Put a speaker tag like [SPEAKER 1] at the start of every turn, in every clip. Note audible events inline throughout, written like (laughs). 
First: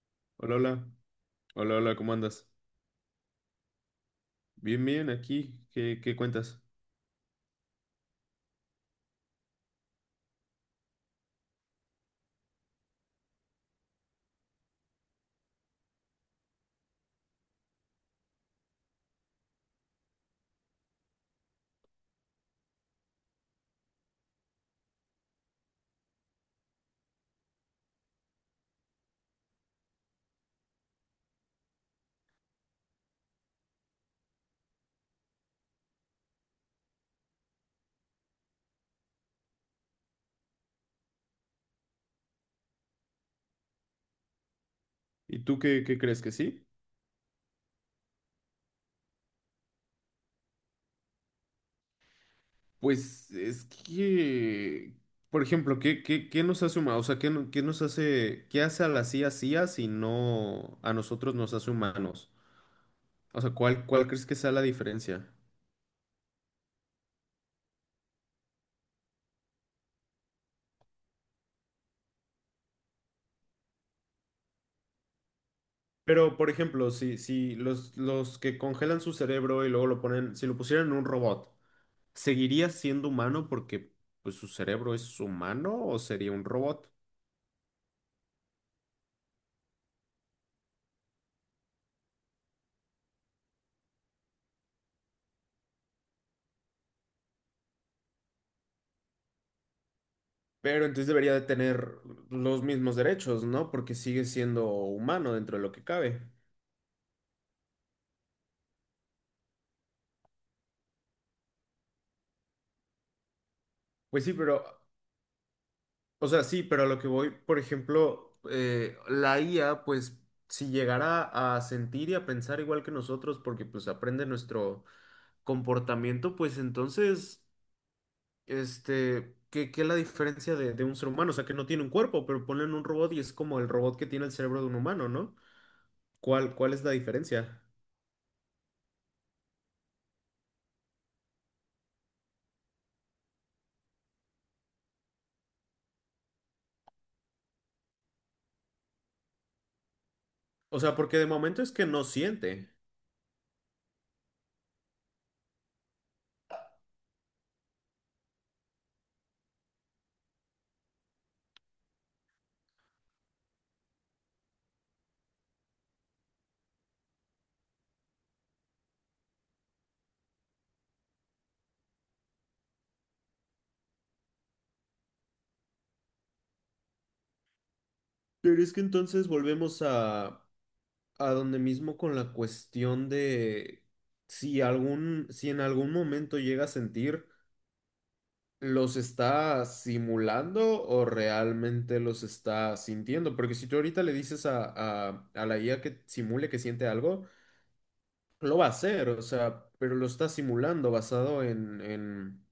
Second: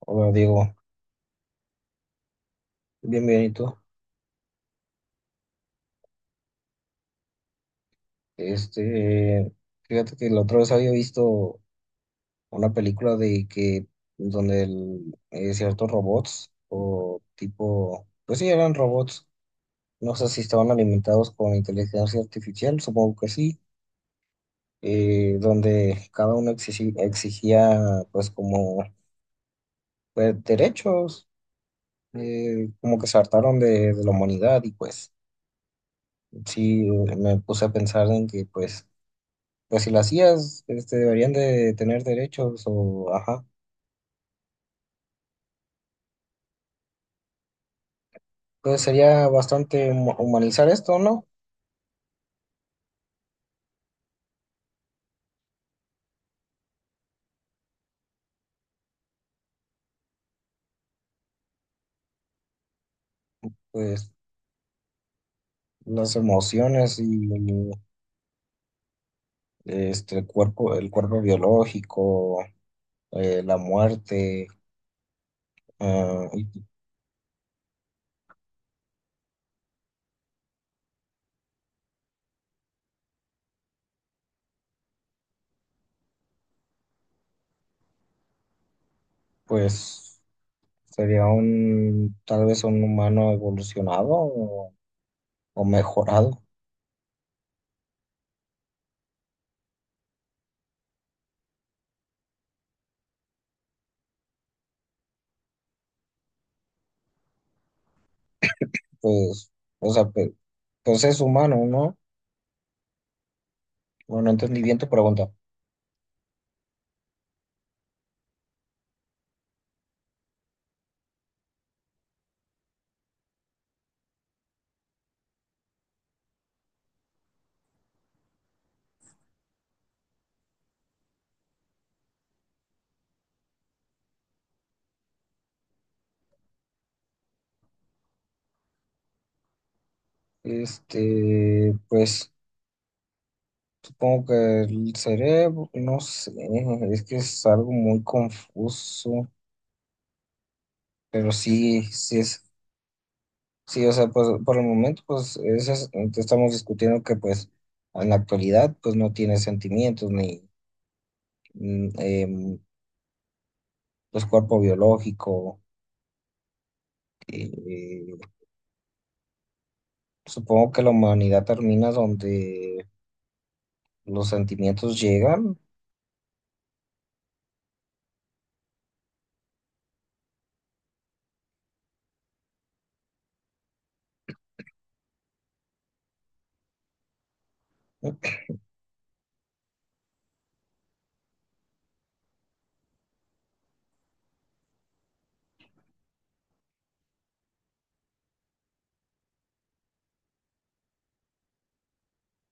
[SPEAKER 1] Hola
[SPEAKER 2] Hola,
[SPEAKER 1] Diego,
[SPEAKER 2] hola. Hola, hola, ¿cómo andas?
[SPEAKER 1] bien, bien, ¿y tú?
[SPEAKER 2] Bien, bien, aquí. ¿Qué cuentas?
[SPEAKER 1] Este, Fíjate que la otra vez había visto una película donde ciertos robots, o tipo, pues sí, eran robots, no sé si estaban alimentados con inteligencia artificial, supongo que sí, donde cada uno exigía, pues como, pues, derechos, como que se hartaron de la humanidad y pues sí, me puse a pensar en que pues pues si lo hacías, este, deberían de tener derechos o, ajá.
[SPEAKER 2] ¿Y tú qué crees que sí?
[SPEAKER 1] Entonces sería bastante humanizar esto, ¿no?
[SPEAKER 2] Pues es que, por ejemplo, ¿qué nos hace humanos? O sea, ¿qué, no- qué nos hace, qué hace a la CIA si no a nosotros nos hace humanos? O sea, ¿cuál
[SPEAKER 1] Pues
[SPEAKER 2] crees que sea la diferencia?
[SPEAKER 1] las emociones y este, el cuerpo biológico, la muerte, ah,
[SPEAKER 2] Pero, por
[SPEAKER 1] y
[SPEAKER 2] ejemplo, si los que congelan su cerebro y luego lo ponen, si lo pusieran en un robot, ¿seguiría siendo humano porque pues, su cerebro es humano o sería un robot?
[SPEAKER 1] pues sería un, tal vez un humano evolucionado o mejorado,
[SPEAKER 2] Pero entonces debería de tener los mismos derechos, ¿no? Porque sigue siendo humano dentro de lo que cabe.
[SPEAKER 1] pues, o sea, pues, es humano, ¿no?
[SPEAKER 2] Pues
[SPEAKER 1] Bueno,
[SPEAKER 2] sí,
[SPEAKER 1] entendí
[SPEAKER 2] pero,
[SPEAKER 1] bien tu pregunta.
[SPEAKER 2] o sea, sí, pero a lo que voy, por ejemplo, la IA, pues si llegara a sentir y a pensar igual que nosotros, porque pues aprende nuestro comportamiento, pues entonces, este, ¿qué es la diferencia de un ser humano? O sea, que no tiene un cuerpo, pero ponen un robot y es como el robot que tiene el cerebro de un humano, ¿no? ¿Cuál es la diferencia?
[SPEAKER 1] Este, pues... Supongo que el cerebro, no sé, es que es algo muy confuso,
[SPEAKER 2] O sea, porque de
[SPEAKER 1] pero
[SPEAKER 2] momento es
[SPEAKER 1] sí,
[SPEAKER 2] que no
[SPEAKER 1] sí es,
[SPEAKER 2] siente.
[SPEAKER 1] sí, o sea, pues por el momento, este, estamos discutiendo que pues en la actualidad pues no tiene sentimientos ni mm, em, pues cuerpo biológico. eh, supongo que la humanidad termina donde los sentimientos llegan.
[SPEAKER 2] Pero es que entonces volvemos a donde mismo con la cuestión de si en algún momento llega a sentir, ¿los está simulando o realmente los está sintiendo? Porque si tú ahorita le dices a la IA que simule que siente algo, lo va a hacer, o sea, pero lo está simulando basado en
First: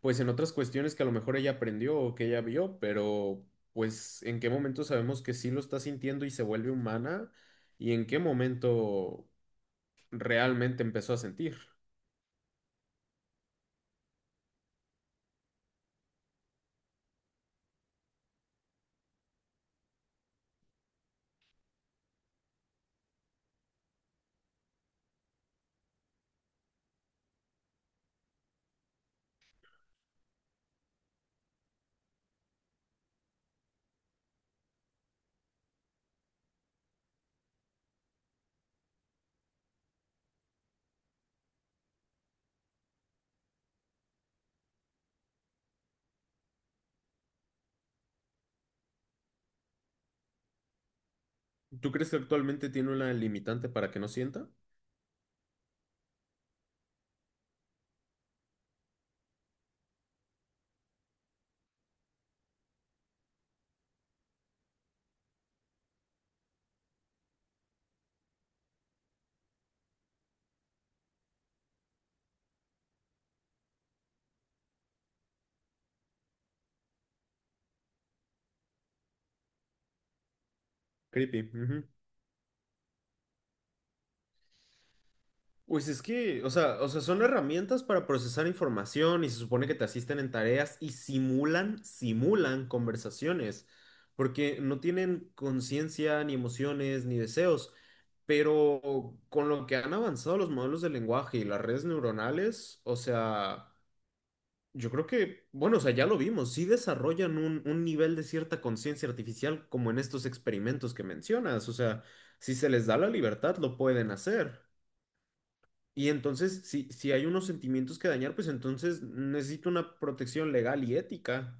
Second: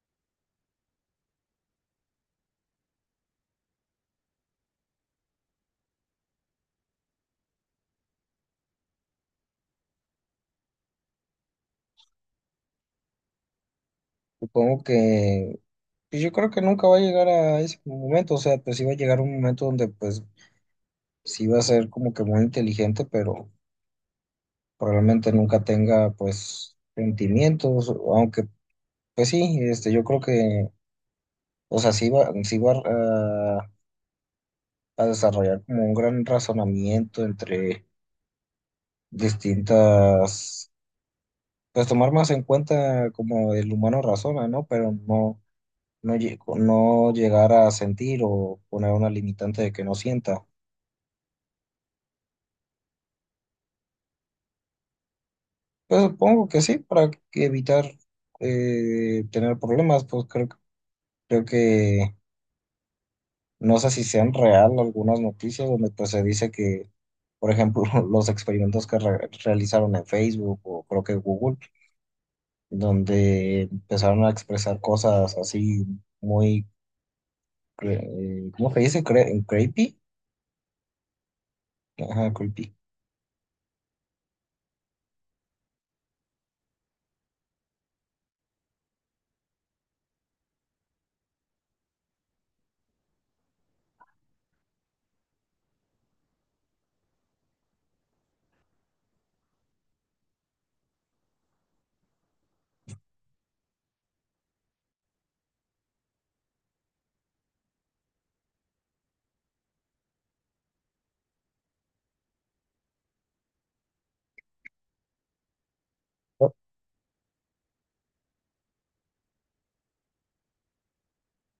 [SPEAKER 2] pues en otras cuestiones que a lo mejor ella aprendió o que ella vio, pero pues en qué momento sabemos que sí lo está sintiendo y se vuelve humana y en qué momento realmente empezó a sentir.
[SPEAKER 1] Supongo que pues, yo creo que nunca va a llegar a ese momento, o sea, pues sí va a llegar un momento donde pues sí va a ser como que muy inteligente, pero probablemente nunca tenga pues sentimientos, aunque pues sí, este, yo creo que, o sea, sí va a desarrollar como un gran razonamiento entre distintas, pues tomar más en cuenta como el humano razona, ¿no? Pero no, no, no llegar a sentir o poner una limitante de que no sienta.
[SPEAKER 2] ¿Tú crees que actualmente tiene una limitante para que no sienta?
[SPEAKER 1] Pues supongo que sí, para que evitar tener problemas, pues creo, creo que no sé si sean real algunas noticias donde pues se dice que, por ejemplo, (laughs) los experimentos que realizaron en Facebook o creo que Google, donde empezaron a expresar cosas así muy, ¿cómo se dice? Creepy.
[SPEAKER 2] Creepy. Ujú.
[SPEAKER 1] Ajá, creepy.
[SPEAKER 2] Pues es que, o sea, son herramientas para procesar información y se supone que te asisten en tareas y simulan conversaciones, porque no tienen conciencia, ni emociones, ni deseos. Pero con lo que han avanzado los modelos de lenguaje y las redes neuronales, o sea, yo creo que, bueno, o sea, ya lo vimos, sí desarrollan un nivel de cierta conciencia artificial como en estos experimentos que mencionas, o sea, si se les da la libertad, lo pueden hacer. Y
[SPEAKER 1] Pu-
[SPEAKER 2] entonces, si hay unos sentimientos que dañar, pues entonces necesito una protección legal y ética.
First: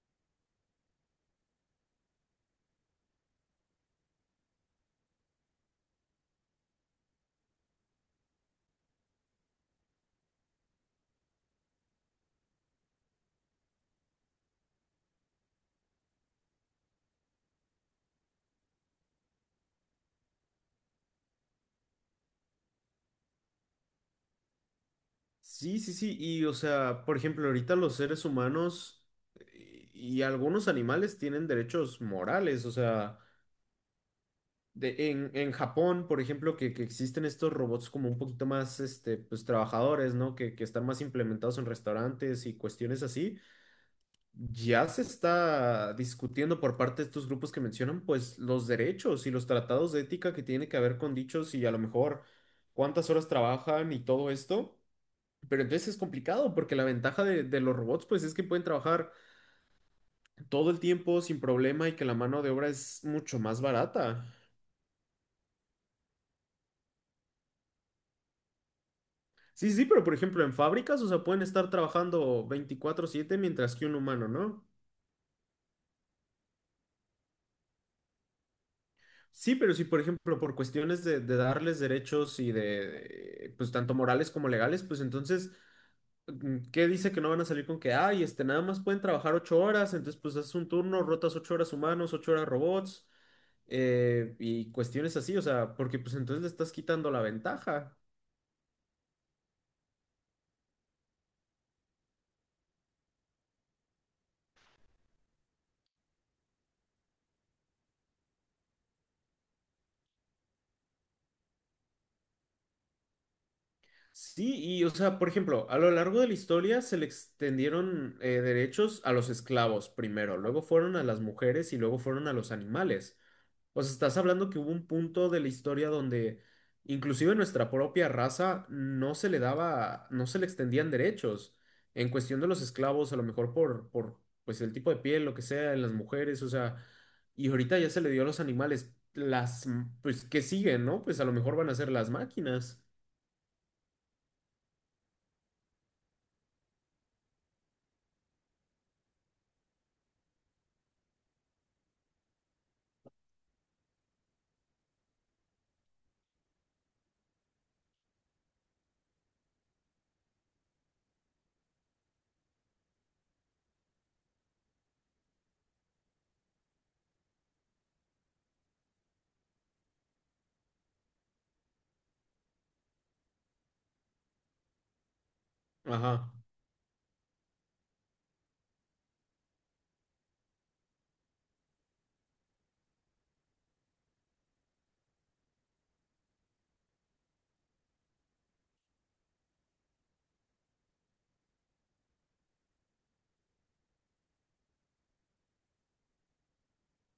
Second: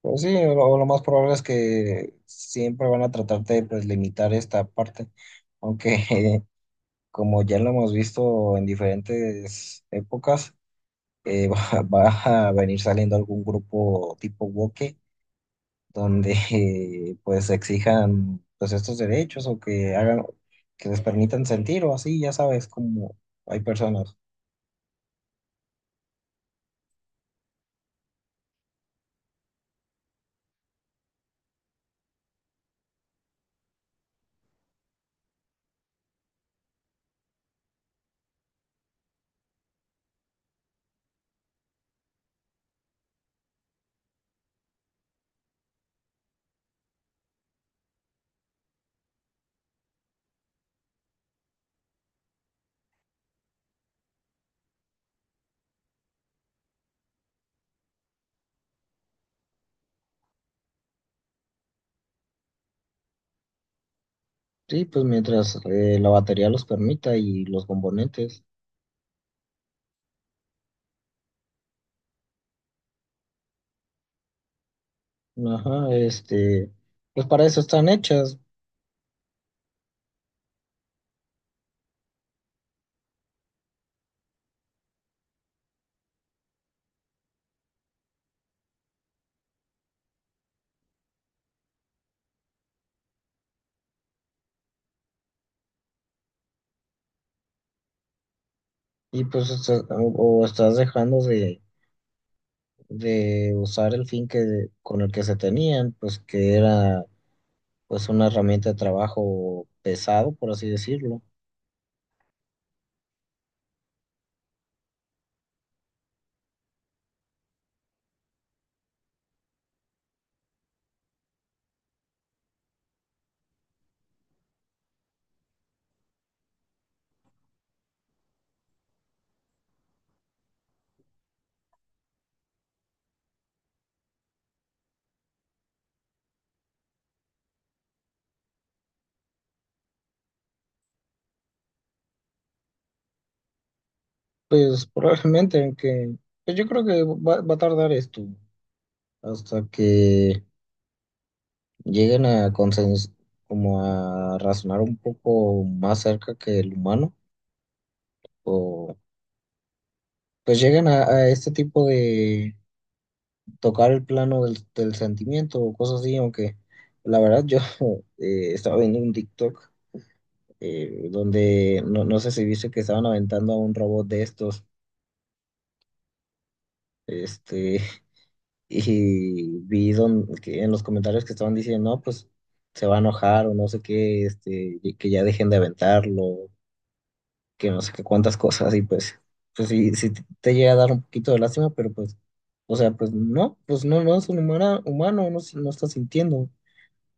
[SPEAKER 1] Pues sí, lo más probable es que siempre van a tratar de pues, limitar esta parte, aunque (laughs) como ya lo hemos visto en diferentes épocas, (laughs) va a venir saliendo algún grupo tipo woke donde pues exijan pues estos derechos o que hagan, que les permitan sentir o así, ya sabes, como hay personas.
[SPEAKER 2] Sí, sí, sí. Y o sea, por ejemplo, ahorita los seres humanos y algunos animales tienen derechos morales. O sea, en Japón, por ejemplo, que existen estos robots como un poquito más, este, pues trabajadores, ¿no? Que están más implementados en restaurantes y cuestiones así. Ya se está discutiendo por parte de estos grupos que mencionan, pues, los derechos y los tratados de ética que tiene que ver con dichos y a lo mejor cuántas horas trabajan y todo esto. Pero entonces es complicado porque la ventaja de los robots, pues, es que pueden trabajar todo el tiempo sin problema y que la mano de obra es mucho más barata.
[SPEAKER 1] Sí, pues mientras la batería los permita y los componentes.
[SPEAKER 2] Sí, sí, pero por ejemplo en fábricas, o sea, pueden estar trabajando veinticuatro siete mientras que un humano, ¿no?
[SPEAKER 1] Ajá, este, pues para eso están hechas
[SPEAKER 2] Sí, pero si, por ejemplo, por cuestiones de darles derechos y de, pues, tanto morales como legales, pues entonces, ¿qué dice que no van a salir con que, ay, este, nada más pueden trabajar ocho horas, entonces, pues, haces un turno, rotas ocho horas humanos, ocho horas robots, y cuestiones así, o sea, porque, pues, entonces le estás quitando la ventaja.
[SPEAKER 1] y o estás dejando de usar el fin que, con el que se tenían, pues que era pues una herramienta de trabajo pesado, por así decirlo.
[SPEAKER 2] Sí, y o sea, por ejemplo, a lo largo de la historia se le extendieron derechos a los esclavos primero, luego fueron a las mujeres y luego fueron a los animales. O sea, estás hablando que hubo un punto de la historia donde inclusive nuestra propia raza no se le daba, no se le extendían derechos. En cuestión de los esclavos, a lo mejor por pues el tipo de piel, lo que sea, en las mujeres, o sea, y ahorita ya se le dio a los animales las, pues, que siguen, ¿no? Pues a lo mejor van a ser las máquinas.
[SPEAKER 1] Pues probablemente, aunque pues yo creo que va, va a tardar esto hasta que lleguen a consens como a razonar un poco más cerca que el humano, o pues lleguen a este tipo de tocar el plano del sentimiento o cosas así, aunque la verdad yo (laughs) estaba viendo un TikTok donde no, no sé si viste que estaban aventando a un robot de estos.
[SPEAKER 2] Ajá.
[SPEAKER 1] Este, y que en los comentarios que estaban diciendo, no, pues se va a enojar o no sé qué, este, y que ya dejen de aventarlo, que no sé qué cuántas cosas, y pues, pues sí, sí te llega a dar un poquito de lástima, pero pues, o sea, pues no, no es un humano, no, no está sintiendo, o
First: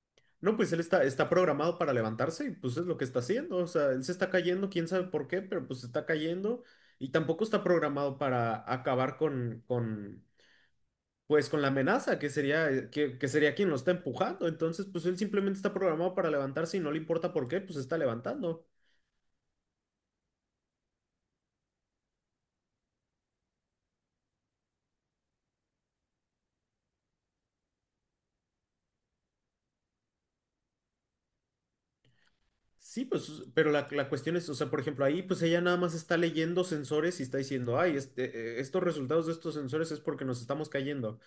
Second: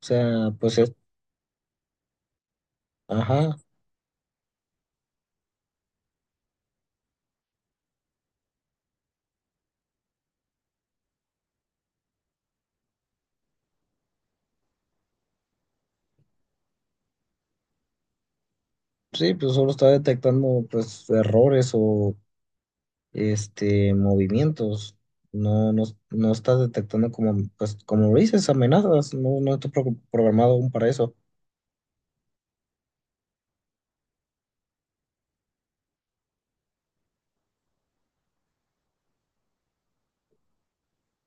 [SPEAKER 1] sea,
[SPEAKER 2] No, pues
[SPEAKER 1] pues
[SPEAKER 2] él
[SPEAKER 1] es,
[SPEAKER 2] está, está programado para levantarse y pues es lo que está
[SPEAKER 1] ajá,
[SPEAKER 2] haciendo. O sea, él se está cayendo, quién sabe por qué, pero pues se está cayendo y tampoco está programado para acabar pues con la amenaza que sería, que sería quien lo está empujando. Entonces, pues él simplemente está programado para levantarse y no le importa por qué, pues se está levantando.
[SPEAKER 1] sí, pues solo está detectando pues errores o, este, movimientos. No, no, no está detectando como, pues, como dices, amenazas. No, no está programado aún para eso.
[SPEAKER 2] Sí, pues, pero la cuestión es, o sea, por ejemplo, ahí pues ella nada más está leyendo sensores y está diciendo, ay, este, estos resultados de estos sensores es porque nos estamos cayendo.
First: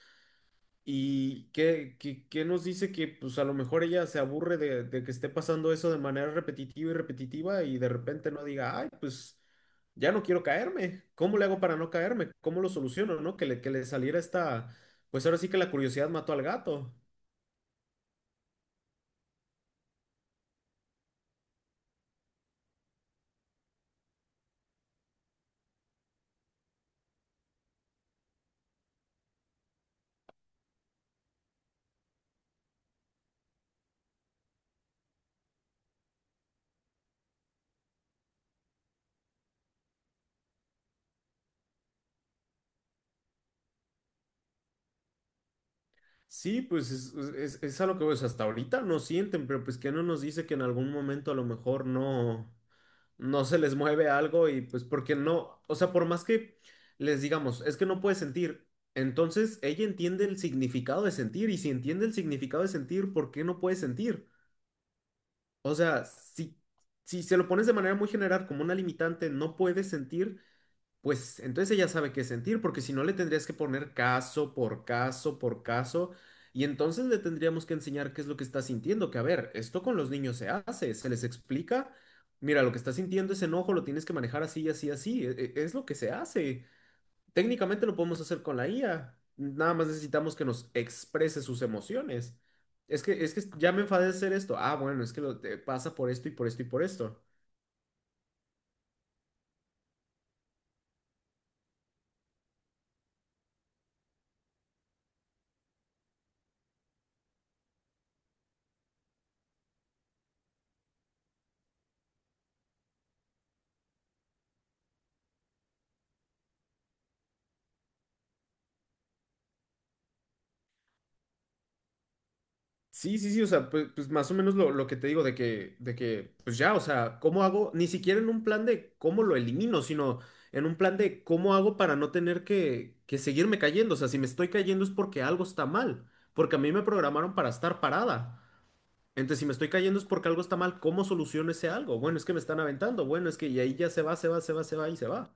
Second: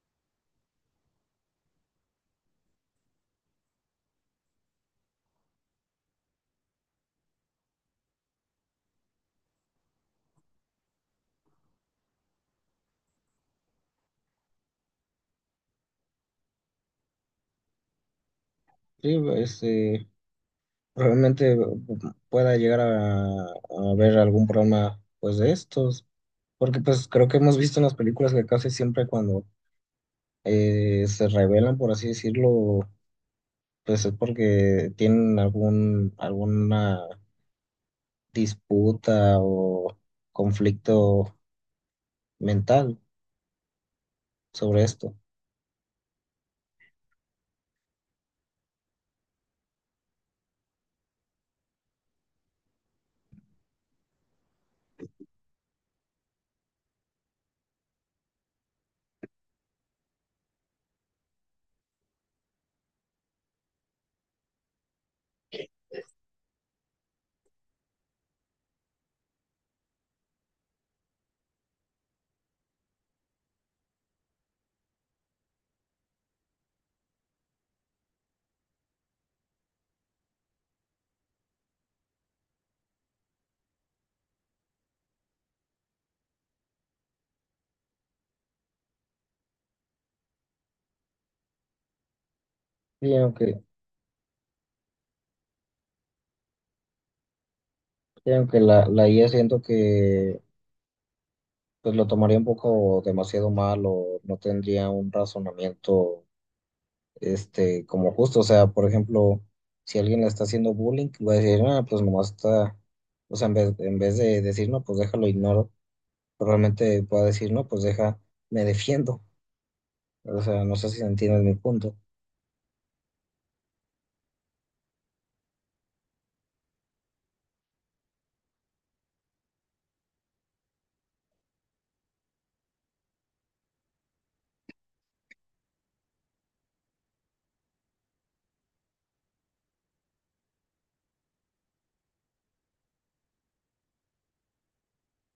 [SPEAKER 2] ¿Y qué nos dice que pues a lo mejor ella se aburre de que esté pasando eso de manera repetitiva y repetitiva y de repente no diga, ay, pues ya no quiero caerme, ¿cómo le hago para no caerme? ¿Cómo lo soluciono, no? Que le saliera esta, pues ahora sí que la curiosidad mató al gato.
[SPEAKER 1] Sí, este, probablemente pueda llegar a ver algún programa, pues, de estos. Porque, pues, creo que hemos visto en las películas que casi siempre cuando se revelan, por así decirlo, pues es porque tienen algún, alguna disputa o conflicto mental sobre esto.
[SPEAKER 2] Sí, pues es a lo que pues, hasta ahorita no sienten, pero pues que no nos dice que en algún momento a lo mejor no. No se les mueve algo y pues porque no, o sea, por más que les digamos, es que no puede sentir, entonces ella entiende el significado de sentir y si entiende el significado de sentir, ¿por qué no puede sentir? O sea, si se lo pones de manera muy general como una limitante, no puede sentir, pues entonces ella sabe qué sentir, porque si no le tendrías que poner caso por caso por caso, y entonces le tendríamos que enseñar qué es lo que está sintiendo, que a ver, esto con los niños se hace, se les explica, mira, lo que está sintiendo es enojo, lo tienes que manejar así, así, así, es lo que se hace. Técnicamente lo podemos hacer con la IA, nada más necesitamos que nos exprese sus emociones. Es
[SPEAKER 1] Sí,
[SPEAKER 2] que, es que
[SPEAKER 1] aunque,
[SPEAKER 2] ya me enfadé de hacer esto, ah, bueno, es que te pasa por esto y por esto y por esto.
[SPEAKER 1] sí, aunque la IA siento que pues lo tomaría un poco demasiado mal o no tendría un razonamiento este como justo. O sea, por ejemplo, si alguien le está haciendo bullying, va a decir, ah, pues nomás está, o sea, en vez de decir, no, pues déjalo, ignoro, pero realmente puede decir, no, pues deja, me defiendo. O sea, no sé si entiendes mi punto.
[SPEAKER 2] Sí, sí, sí, o sea, pues, pues más o menos lo que te digo de que, pues ya, o sea, ¿cómo hago? Ni siquiera en un plan de cómo lo elimino, sino en un plan de cómo hago para no tener que seguirme cayendo. O sea, si me estoy cayendo es porque algo está mal, porque a mí me programaron para estar parada. Entonces, si me estoy cayendo es porque algo está mal, ¿cómo soluciono ese algo? Bueno, es que me están aventando, bueno, es que y ahí ya se va, se va, se va, se va y se va.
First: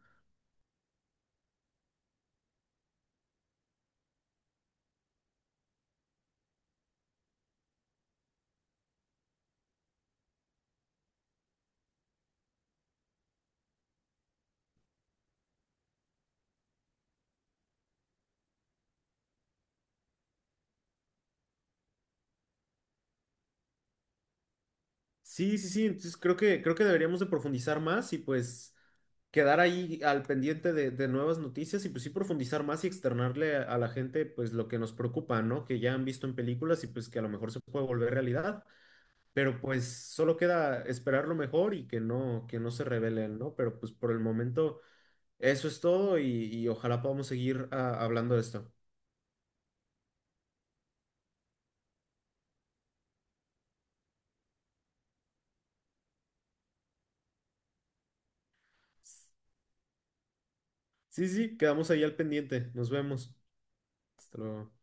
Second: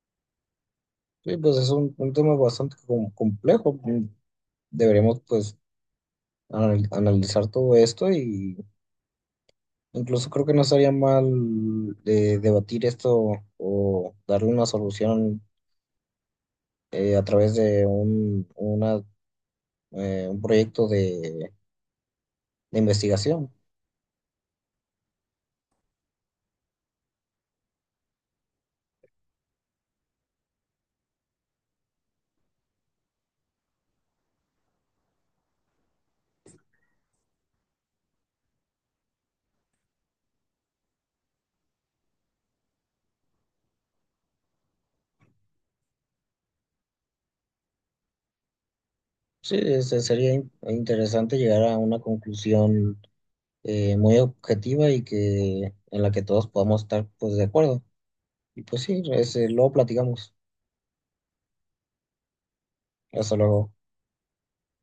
[SPEAKER 1] Sí, pues es un tema bastante complejo. Mm, deberíamos pues analizar todo esto y incluso creo que no estaría mal debatir esto o darle una solución a través de una, un proyecto de investigación.
[SPEAKER 2] Sí, sí, sí, entonces creo que deberíamos de profundizar más y pues... quedar ahí al pendiente de nuevas noticias y pues sí profundizar más y externarle a la gente pues lo que nos preocupa, ¿no? Que ya han visto en películas y pues que a lo mejor se puede volver realidad, pero pues solo queda esperar lo mejor y que no se revelen, ¿no? Pero pues por el momento eso es todo y ojalá podamos seguir hablando de esto.
[SPEAKER 1] Sí, este, sería interesante llegar a una conclusión muy objetiva y que en la que todos podamos estar pues de acuerdo. Y pues sí, ese, luego platicamos.
[SPEAKER 2] Sí, sí, quedamos ahí al pendiente. Nos
[SPEAKER 1] Hasta
[SPEAKER 2] vemos.
[SPEAKER 1] luego.
[SPEAKER 2] Hasta luego.